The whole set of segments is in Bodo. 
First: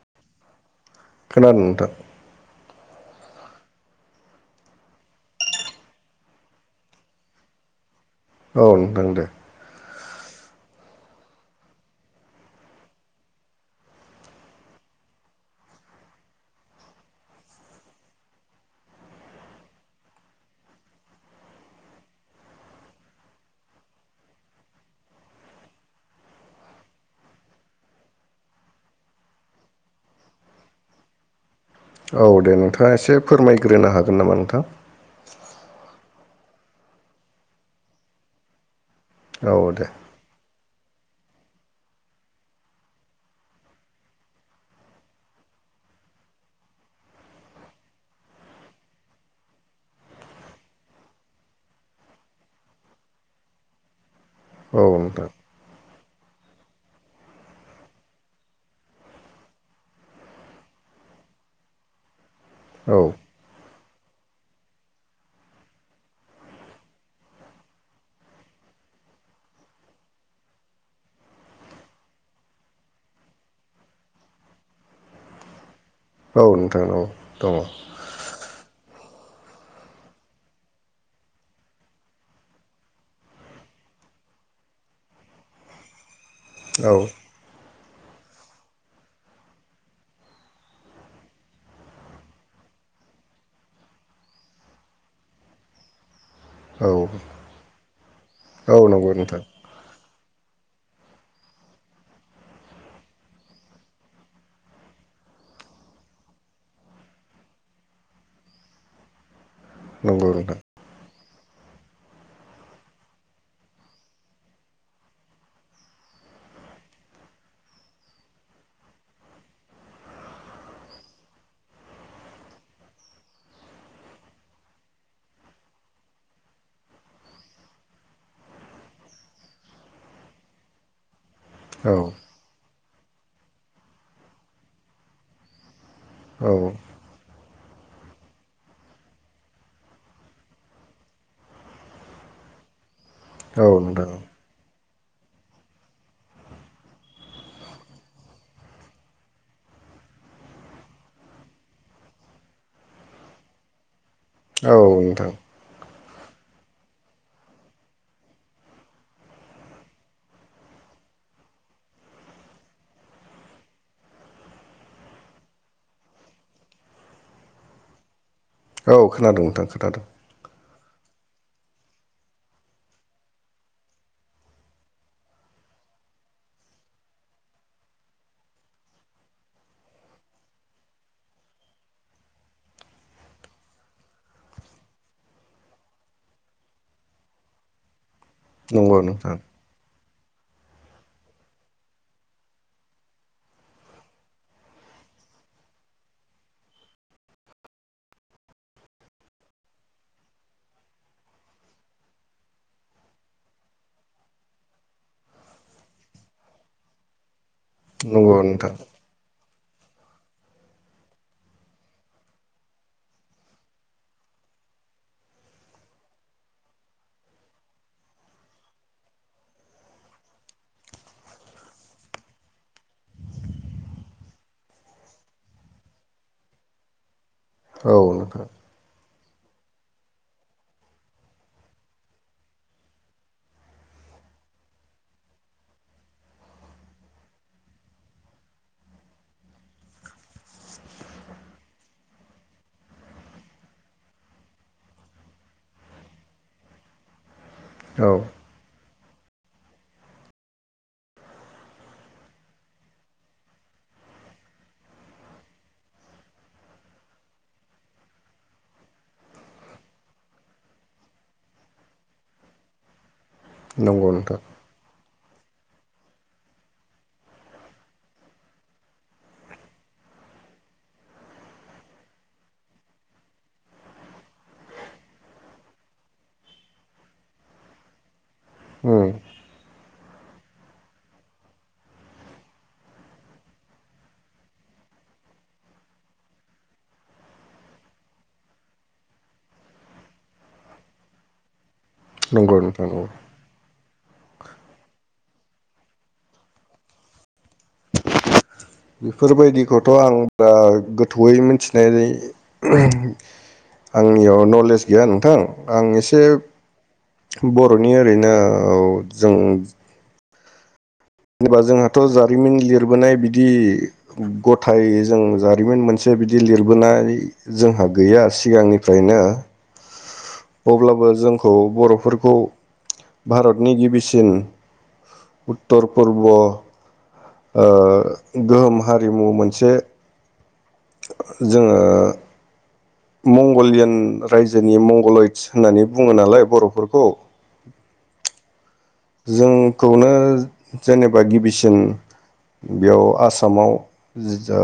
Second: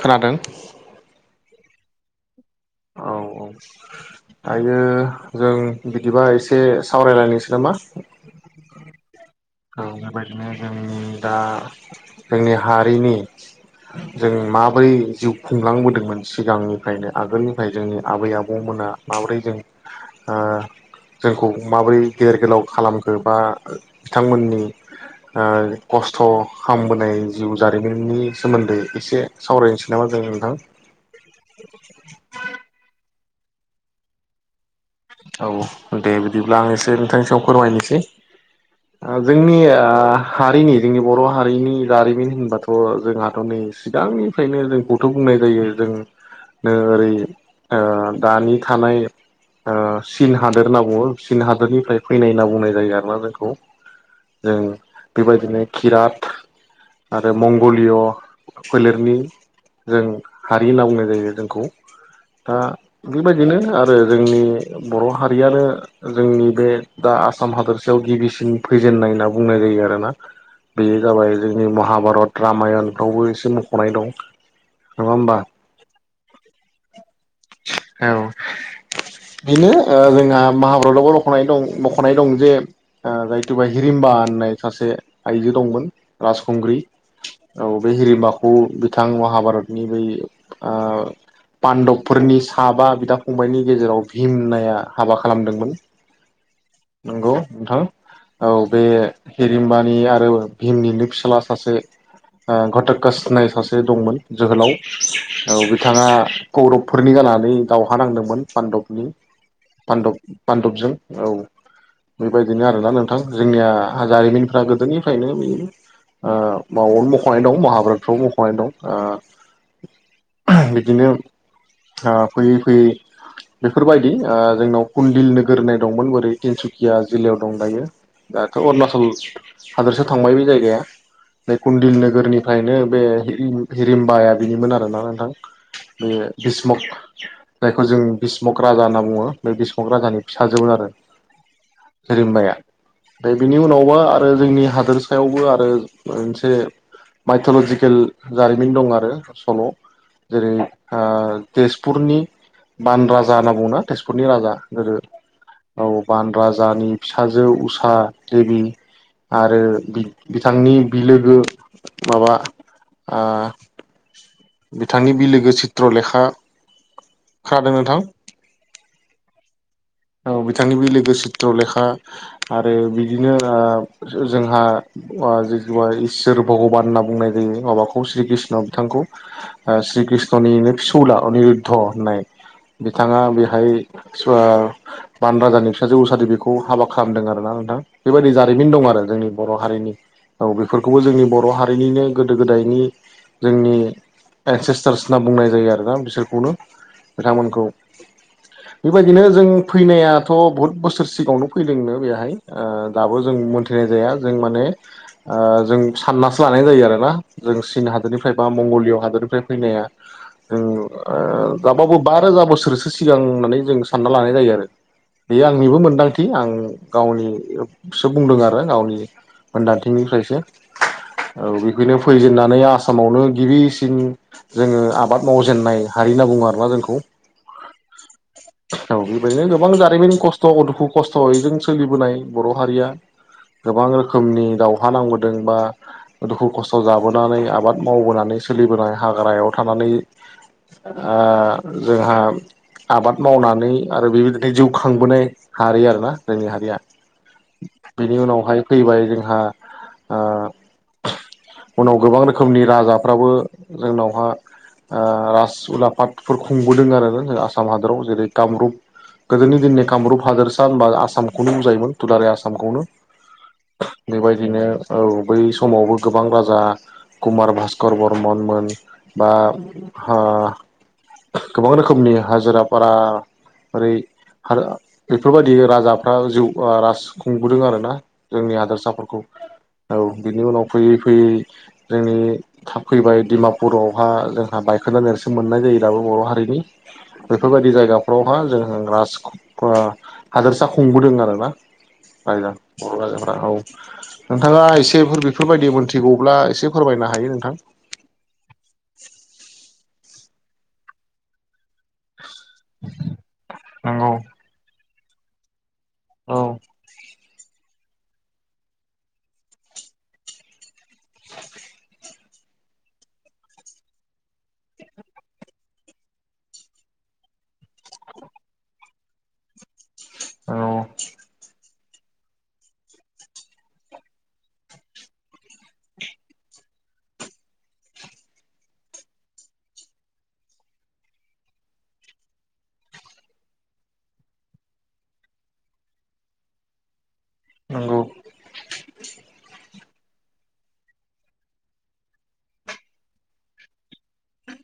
खोनादों? औ नोंथां। औ औ दायो जों बिदिबा एसे सावरायलायनोसै नामा? औ नोंथां दे औ बेबायदिनो जों दा जोंनि हारिनि जों माबोरै जिउ खुंलांबोदोंमोन सिगांनिफ्रायनो आगोलनिफ्राय जोंनि आबै आबौमोना माबोरै जों ओह जोंखौ माबोरै गेर गोलाव खालामखो बा बिथांमोननि ओह खस्थ' खालामबोनाय जिउ जारिमिननि सोमोन्दै एसे सावरायनोसै नामा जों नोंथां? औ दे नोंथाङा एसे फोरमायग्रोनो हागोन नामा नोंथां? औ दे बिदिब्ला आं एसे नोंथांनि सि आव फोरमायनोसै। ओ औ जोंनि दे आह हारिनि जोंनि बर' हारिनि जारिमिन होनबाथ' जोंहाथ' नै सिगांनिफ्रायनो जोंखौथ' बुंनाय जायो जोंनो ओरै ओह दानि थानाय ओह चीन हादोर होनना बुङो चीन हादोरनिफ्राय फैनाय होनना बुंनाय जायो आरोना जोंखौ। जों औ नोंथां बेबायदिनो किरात आरो मंगलिय' फोलेरनि जों हारि होनना बुंनाय जायो जोंखौ। दा औ बेबायदिनो आर बो जोंनि बर' हारियानो जोंनि बे दा आसाम हादरसायाव गिबिसिन फैजेननाय होनना बुंनाय जायो आरोना बेयो जाबाय जोंनि महाभारत रामायनफ्रावबो एसे मख'नाय दं नङा होमबा? औ नोंथां औ द औ बेनो ओह जोंहा माहाभारतआवबो लखनाय दं मख'नाय दं जे ओह जायथुबा हिरिमबा होननाय सासे आइजो दंमोन राजखुंग्रि औ औ बे हिरिमबाखौ बिथां महाभारतनि बै ओह पान्दब फोरनि साबा बिदा फंबायनि गेजेराव भिम होननाया हाबा खालामदोंमोन। औ नंगौ नोंथां औ बे नंगौ नोंथां हिरिमबानि आरो भिमनिनो फिसाला सासे ओ घटत्कास होननाय सासे दंमोन जोहोलाव औ बिथाङा कौरबफोरनि गानानै दावहा नांदोंमोन पान्दबनि पान्दब नंगौ नोंथां पान्दबजों औ। बेबायदिनो आरोना नोंथां जोंनिया जारिमिनफ्रा गोदोनिफ्रायनो बि ओ मावनो मख'नाय दं महाभारतफ्राव मख'नाय दं ओह बिदिनो ओह फैयै फैयै बेफोरबायदि ओह जोंनाव कुन्दिल नोगोर होननाय दंमोन बोरै तिनसुकिया जिल्लायाव दं दायो दाथ' अरुणाचल हादोरसा थांबाय बे जायगाया बेै औ कुन्दिल नोगोरनिफ्रायनो बे हिरिम हिरिम्बाया बिनिमोन आरोना नोंथां बे औ भीष्मक जायखौ जों भीष्मक राजा होनना बुङो बे भीष्मक राजानि फिसाजोमोन आरो। हिरिमबाया दायो बिनि औ उनावबा नोंथां आरो जोंनि हादोरसायावबो आरो मोनसे माइथल'जिकेल जारिमिन दं आरो सल' जेरै ओह तेजपुरनि बान राजा होनना बुङो ना तेजपुरनि राजा औ गोदो नोंथां औ। बान राजानि फिसाजो उषा देबि आरो बिथ बिथांनि बिलोगो माबा ओह बिथांनि बिलोगो चित्रलेखा, खोनादों नोंथां? औ खोनादों नोंथां खोनादों। गो सित्रलेखा आरो बिदिनो ओह जो जोंहा ओह जि जुवाय इसोर भगबान होनना बुंनाय जायो माबाखौ श्री कृष्ण बिथांखौ ओह श्री कृष्णनिनो फिसौला अनिरुध' होननाय बिथाङा बेहाय ओह बान राजानि फिस जो उसा देबि बेखौ हाबा खालामदों आरोना नोंथां बेबायदि जा मिन दं नंगौ आरो जोंनि नोंथां बर' हारिनि। औ बेफोरखौबो जोंनि बर' हारिनिनो गोदो गोदायनि जोंनि एन्सेस्टार्स होनना बुंनाय जायो आरोना बिसोरखौनो बिथांमोनखौ बेबायदिनो जों फैनायाथ' बहुद बोसोर सिगाङावनो फैदोंनो बेहाय ओह दाबो जों मोन्थिनाय जाया जों माने ओह जों साननासो लानाय जायो आरोना। जों चीन हादोरनिफ्राय नंगौ बा नोंथां मंगलिय' हादोरनिफ्राय फैनाया जों ओह जाबाबो बा रोजा बोसोरसो सिगां माने जों सानना लानाय जायो आरो। बे आंनिबो मोनदांथि आं गावनि सो बुंदों आरो गावनि मोनदांथिनिफ्रायसो औ बिदिनो फैजेननानै आसामावनो गिबिसिन जोङो आबाद मावजेननाय हारि होनना बुङो आरोना जोंखौ। औ नोंथां। औ बेबायदिनो गोबां जारिमिन खस्थ' दुखु खस्थयैजों सोलिबोनाय बर' हारिया गोबां रोखोमनि दावहा नांबोदों बा दुखु खस्थ' जाबोनानै आबाद मावबोनानै सोलिबोनाय हाग्रायाव थानानै ओह जोंहा आबाद मावनानै आरो बेबायदिनो जिउ खां खांबोनाय हारि आरोना जोंनि हारिया औ बेनि उनावहाय फैबाय जोंहा ओह उनाव गोबां रोखोमनि राजाफ्राबो जोंनावहाओह राज उलाफादफोर खुंबोदों आरो जों आसाम हादराव जेरै कामरुप गोदोनि नि कामरुप हादोरसा होनबा आसामखौनो बुजायोमोन दुलाराय आसामखौनो। नंगौ नोंथां बेबायदिनो औ बै समावबो गोबां राजा कुमार भास्कर बर्मनमोन बा ओ गोबां रोखोमनि हाजिराफारा ओरै आरो बेफोरबायदि राजाफ्रा जिउ ओह राज खुंबोदों आरोना जोंनि उम हादोरसाफोरखौ औ बिनि उनाव फैयै फैयै जोंनि था फैबाय दिडमापुरावहा जोंहा बायखोनदा नेरसोन मोननाय जायो दाबो बर हारिनि बेफोरबायदि जायगाफ्रावहा जों राजखु ओ हादोरसा खुंबोदों आरोना। हायोदा नंगौ नोंथां बर औ राजाफोरा औ। नोंथाङा एसेफोर बेफोरबायदि मोनथिगौब्ला एसे फोरमायनो हायो नोंथां। बेफोरबायदिखौथ' थ' आं बिराद गोथौयै मिथिनाय नंगौ आंनियाव नलेज गैया नोंथां। आं एसे औ बर'नि ओरैनो औ जों जेनेबा जोंहाथ' जारिमिन लिरबोनाय बिदि गथायै जों जारिमिन मोनसे बिदि लिरबोनाय जोंहा गैया सिगांनिफ्रायनो अब्लाबो जोंखौ बर' फोरखौ भारतनि गिबिसिन उत्तर पुर्ब ओ गोहोम हारिमु मोनसे जोङो मंगलियान रायजोनि मंगलयत्स होननानै बुङो नालाय बर'फोरखौ नंगौ। जों खौनो जेनेबा गिबिसिन बेयाव आसामाव जिदा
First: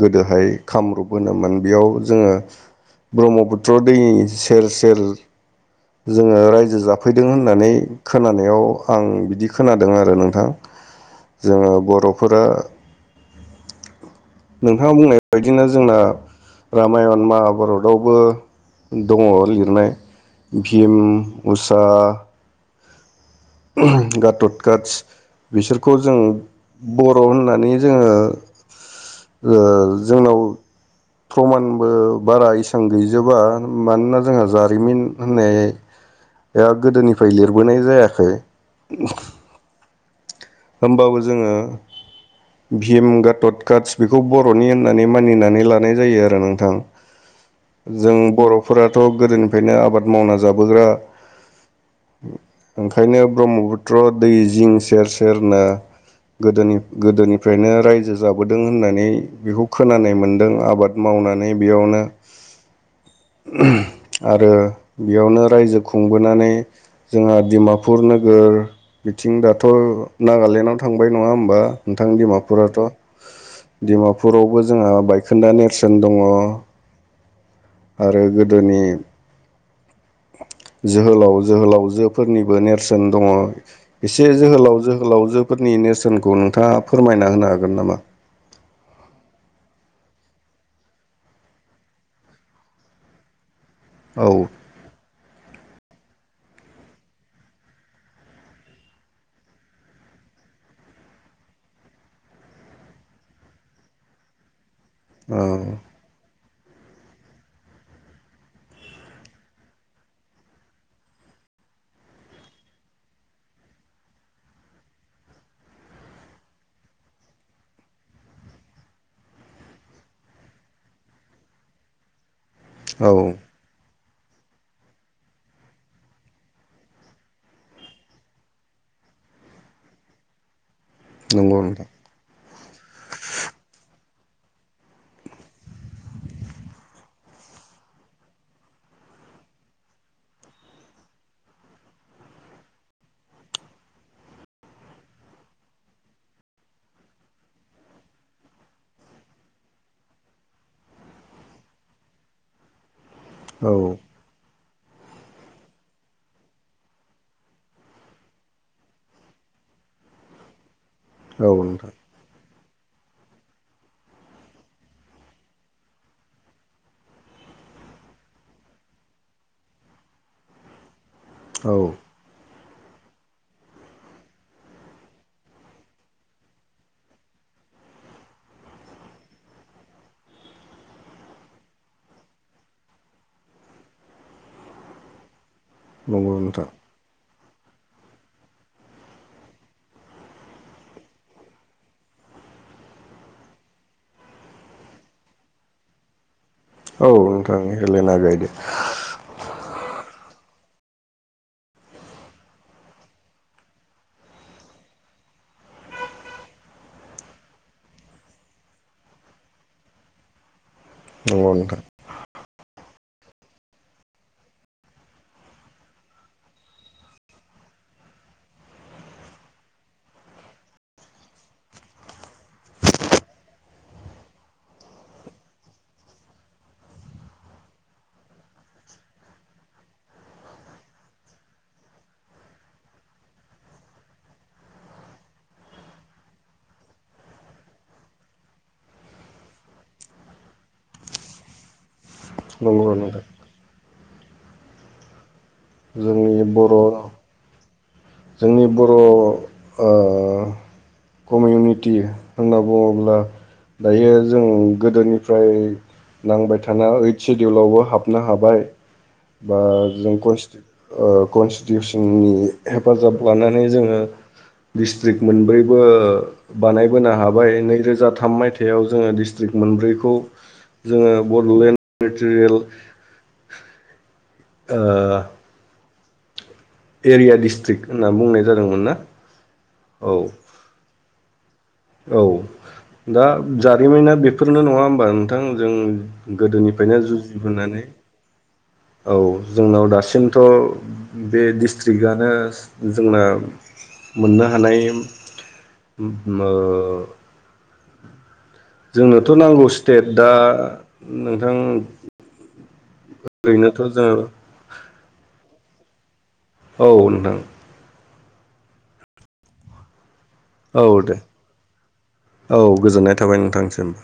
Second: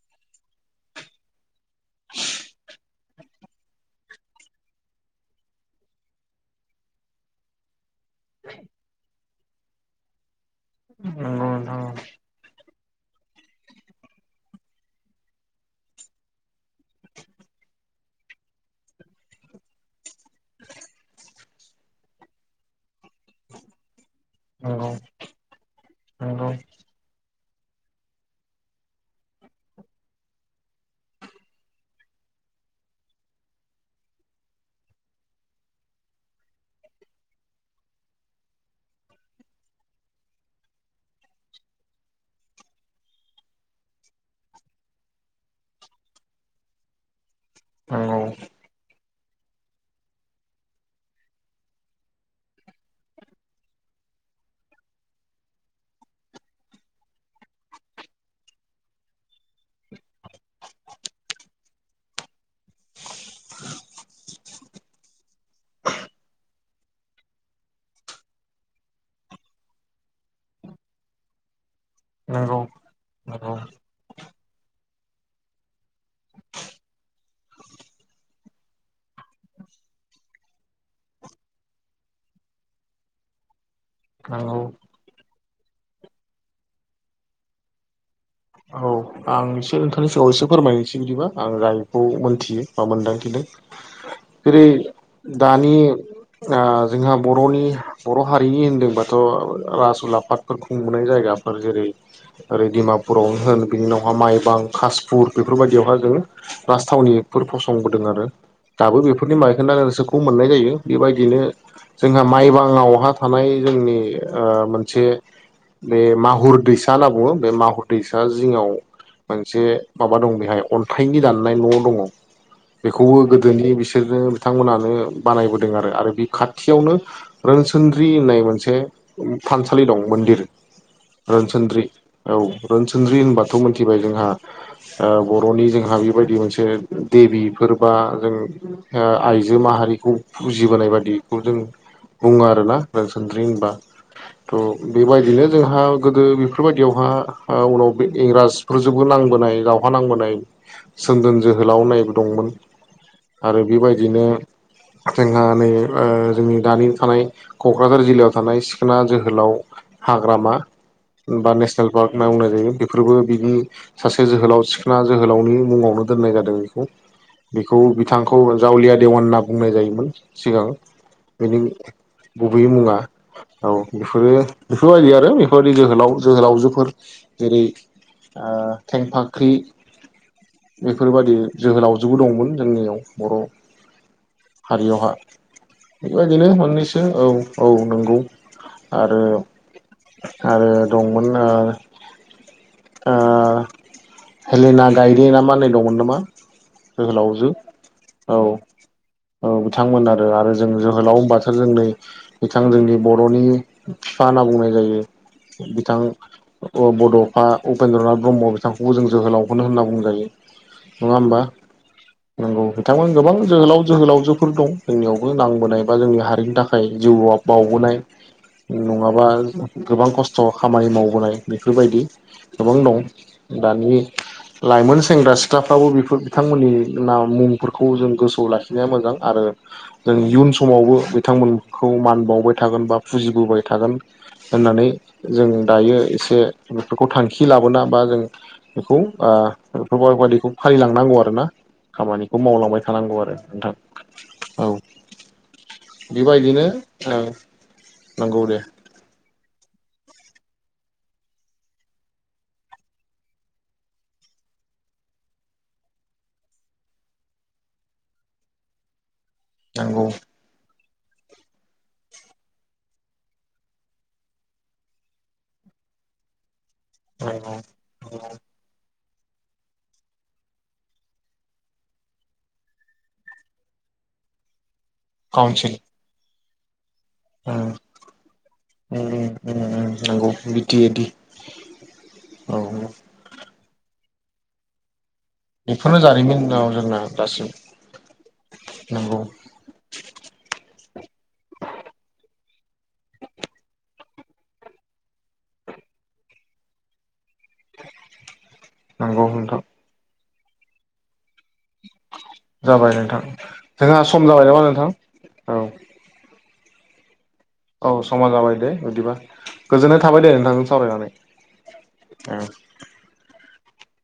गोदोहाय खामरुप होनोमोन बेयाव जोङो ब्रह्मपुत्र दैनि सेर सेर जोङो रायजो जाफैदों होननानै खोनानायाव आं बिदि खोनादों आरो नोंथां नंगौ जोङो बर'फोरा नोंथाङा बुंनाय बायदिनो जोंना रामायण महाभारतआवबो दङ लिरनाय भिम उषा [inaudible] गतद नंगौ नोंथां काटस बिसोरखौ जों नंगौ बर' होननानै नै जोङो ओ जोंनाव प्रमानबो बारा इसां गैजोबा मानोना जोंहा जारिमिन होननाया गोदोनिफ्राय लिरबोनाय जायाखै [inaudible] होमबाबो जोङो भिम गाटट काटस बेखौ बर'नि होननानै मानिनानै लानाय जायो आरो नोंथां। जों नंगौ बर'फोरा थ' गोदोनिफ्रायनो आबाद मावना जाबोग्रा ओंखायनो ब्रह्मपुत्र दै जिं सेर स सोरनो गोदोनि गोदोनिफ्रायनो रायजो जाबोदों होननानै बेखौ खोनानाय मोन्दों आबाद मावनानै बेयावनो आरो बेयावनो रायजो खुंबोनानै जोंहा डिमापुर नोगोर बिथिं दाथ' नागालेण्डआव थांबाय नङा होमबा नोंथां नंगौ नंगौ डिमापुराथ' नंगौ डिमापुरावबो जोंहा बायखोन्दा नेरसोन दङ आरो गोदोनि जोहोलाव जोहोलावजोफोरनिबो नेरसोन दङ एसे नंगौ जोहोलाव जोहोलावजो फोरनि नेरसोनखौ नोंथाङा फोरमायना होनो हागोन नामा? औ आं एसे नोंथांनि सिगाङाव एसे फोरमायहसै बिदिबा आं जायखौ मोनथियो बा मोनदांथिदों औ । जेरै दानि आ जोंहा बर'नि बर' हारिनि होनदोंबाथ' रासुल आफादफोर खुंबोनाय जायगाफोर जेरै ओरै दिमापुर । बरावनो होन बिनि उनावहा माइ बां । कासपुर औ बेफोरबायदियावहााय जोङो राजथावनिफोर फसंबोदों आरो दाबो बेफोरनि बाइखोनदा नेरसोनखौ मोननाय जायो बेबायदिनो जोंहा माइबांआवहा थानाय जोंनि मोनसे बे माहुर दैसा होनना बुङो बे माहुर दैैसा जिङाव मोनसे माबा दं बेहाय अन्थाइनि दाननाय न' दङ । औ बेखौबो गोदोनि बिसि बिसोरनो बिथांमोनानो बानायबोदों आरो आरो बे खाथियावनो रोनसोनद्रि होननाय मोनसे थानसालि दं मन्दिर नंगौ रोनसोनद्रि नोंथां औ । रोनसोनद्रि होनबाथ' मोनथिबाय जोंहा बर'नि जोंहा बेबायदि मोनसे देबिफोर बा जों आइजो माहारिखौ फुजिबोनाय बायदिखौ जों बुङो आरोना रोनसोनद्रि होनबा थ' बेबायदिनो जोंहा गोदो बेफोरबायदियावहा उनाव बे इंराजफोरजोंबो नांबोनाय दावहा नांबोनाय सोमदोन जोहोलाव नायबो दंमोन आरो औ बेबायदिनो जोंहा नै जोंनि दानि थानाय क'क्राझार जिल्लायाव थानाय सिखोना जोहोलाव हाग्रामा औ बा नेसनेल नोंथां पार्क। होनना बुंनाय जायो बेफोरबो बिनि सासे जोहोलाव सिखोना जोहोलावनि मुङावनो दोननाय जादों बेखौ बेखौ बिथांखौ जावलिया देवान होनना बुंनाय जायोमोन सिगां बिनि औ गुबैयै मुङा औ बेफोरो बेफोरबायदि आरो बेफोरबायदि जोहोलाव जोहोलावजोफोर जेरै ओ थेंफाख्रि बेफोरबायदि जोहोलावजोबो दंमोन जोंनियाव बर' हारियावहा । नंगौ बेबायदिनो नोंथां मोननैसो औ । औ नंगौ आरो-आरो दंमोन ओ ओ हेलेना गायदे ना मा होननाय दंमोन नामा? औ जोहोलावजो नोंथां हेलेना औ गायदे ओ । बिथांमोन आरो-आरो जों जोहोलाव होनबाथो जोंनै बिथां जोंनि बर'नि बिफा होनना बुंनाय जायो बिथां बड'फा उपेन्द्र नाथ ब्रह्म बिथांखौबो जों जोहोलावखौनो होनना बुंजायो । नंगौ नोंथां । नंगौ बिथांमोना गोबां जोहोलाव जोहोलावजोफोर दं जोंनियावबो नांबोनाय बा जोंनि हारिनि थाखाय जिउआव बावबोनाय नङाबा गोबां खस्थ' खामानि मावबोनाय । बेफोरबायदि गोबां दं दानि लाइमोन सेंग्रा सिख्लाफ्राबो बेफोर बिथांमोननि न मुंफोरखौ जों गोसोआव लाखिनाया मोजां आरो जों इयुन समावबो बिथांमोनखौ मान बावबाय थागोन बा फुजिबोबाय थागोन होननानै जों दायो एसे बेफोरखौ थांखि लाबोना बा जों बेखौ बेफोरबायाददिखौ फालिलांनांगौ आरोना खामानिखौ मावलांबाय नंगौ थानांगौ नोंथां आरो नोंथां औ जोंनि बेबायदिनो बर' नों नंगौ दे । जोंनि बर' ओ कमिउनिटि होनना बुङोब्ला दायो जों गोदोनिफ्राय नांबाय थानाय ओइथ सिडउलावबो हाबनो हाबाय । बा नंगौ जों खनस्टि ओ कनस्टिटिउसननि हेफाजाब लानानै जोङो डिस्ट्रिक्ट मोनब्रैबो बानायबोनो हाबाय नंगौ नैरोजा थाम मायथाइ जोङो दिस्ट्रिक्ट मोनब्रैखौ जोङो Bodoland territorial council. Area district होनना बुंनाय जादोंमोन ना उम उम उम औ नंगौ । बिटि ए डि औ दा जारिमिना बे बेफोरनो नंङा होमबा नो नोंथां जों बेफोरनो जारिमिन औ जोंना गोदोनिफ्रायनो दासिम जुजिबोनानै नंगौ औ जोंनाव दासिमथ बे डिस्ट्रिकआनो जोंना मोननो हानाय ओ नंगौ जोंनोथ नोंथां नांगौ स्टेट दा नोंथां जाबाय नोंथां ओरैनोथ' जोंहा सम जोङो जाबाय नामा नोंथां औ औ नोंथां ओ समा जाबाय दे बिदिबा गोजोन था औ दे औ गोजोननाय थाबाय नोंथां सिम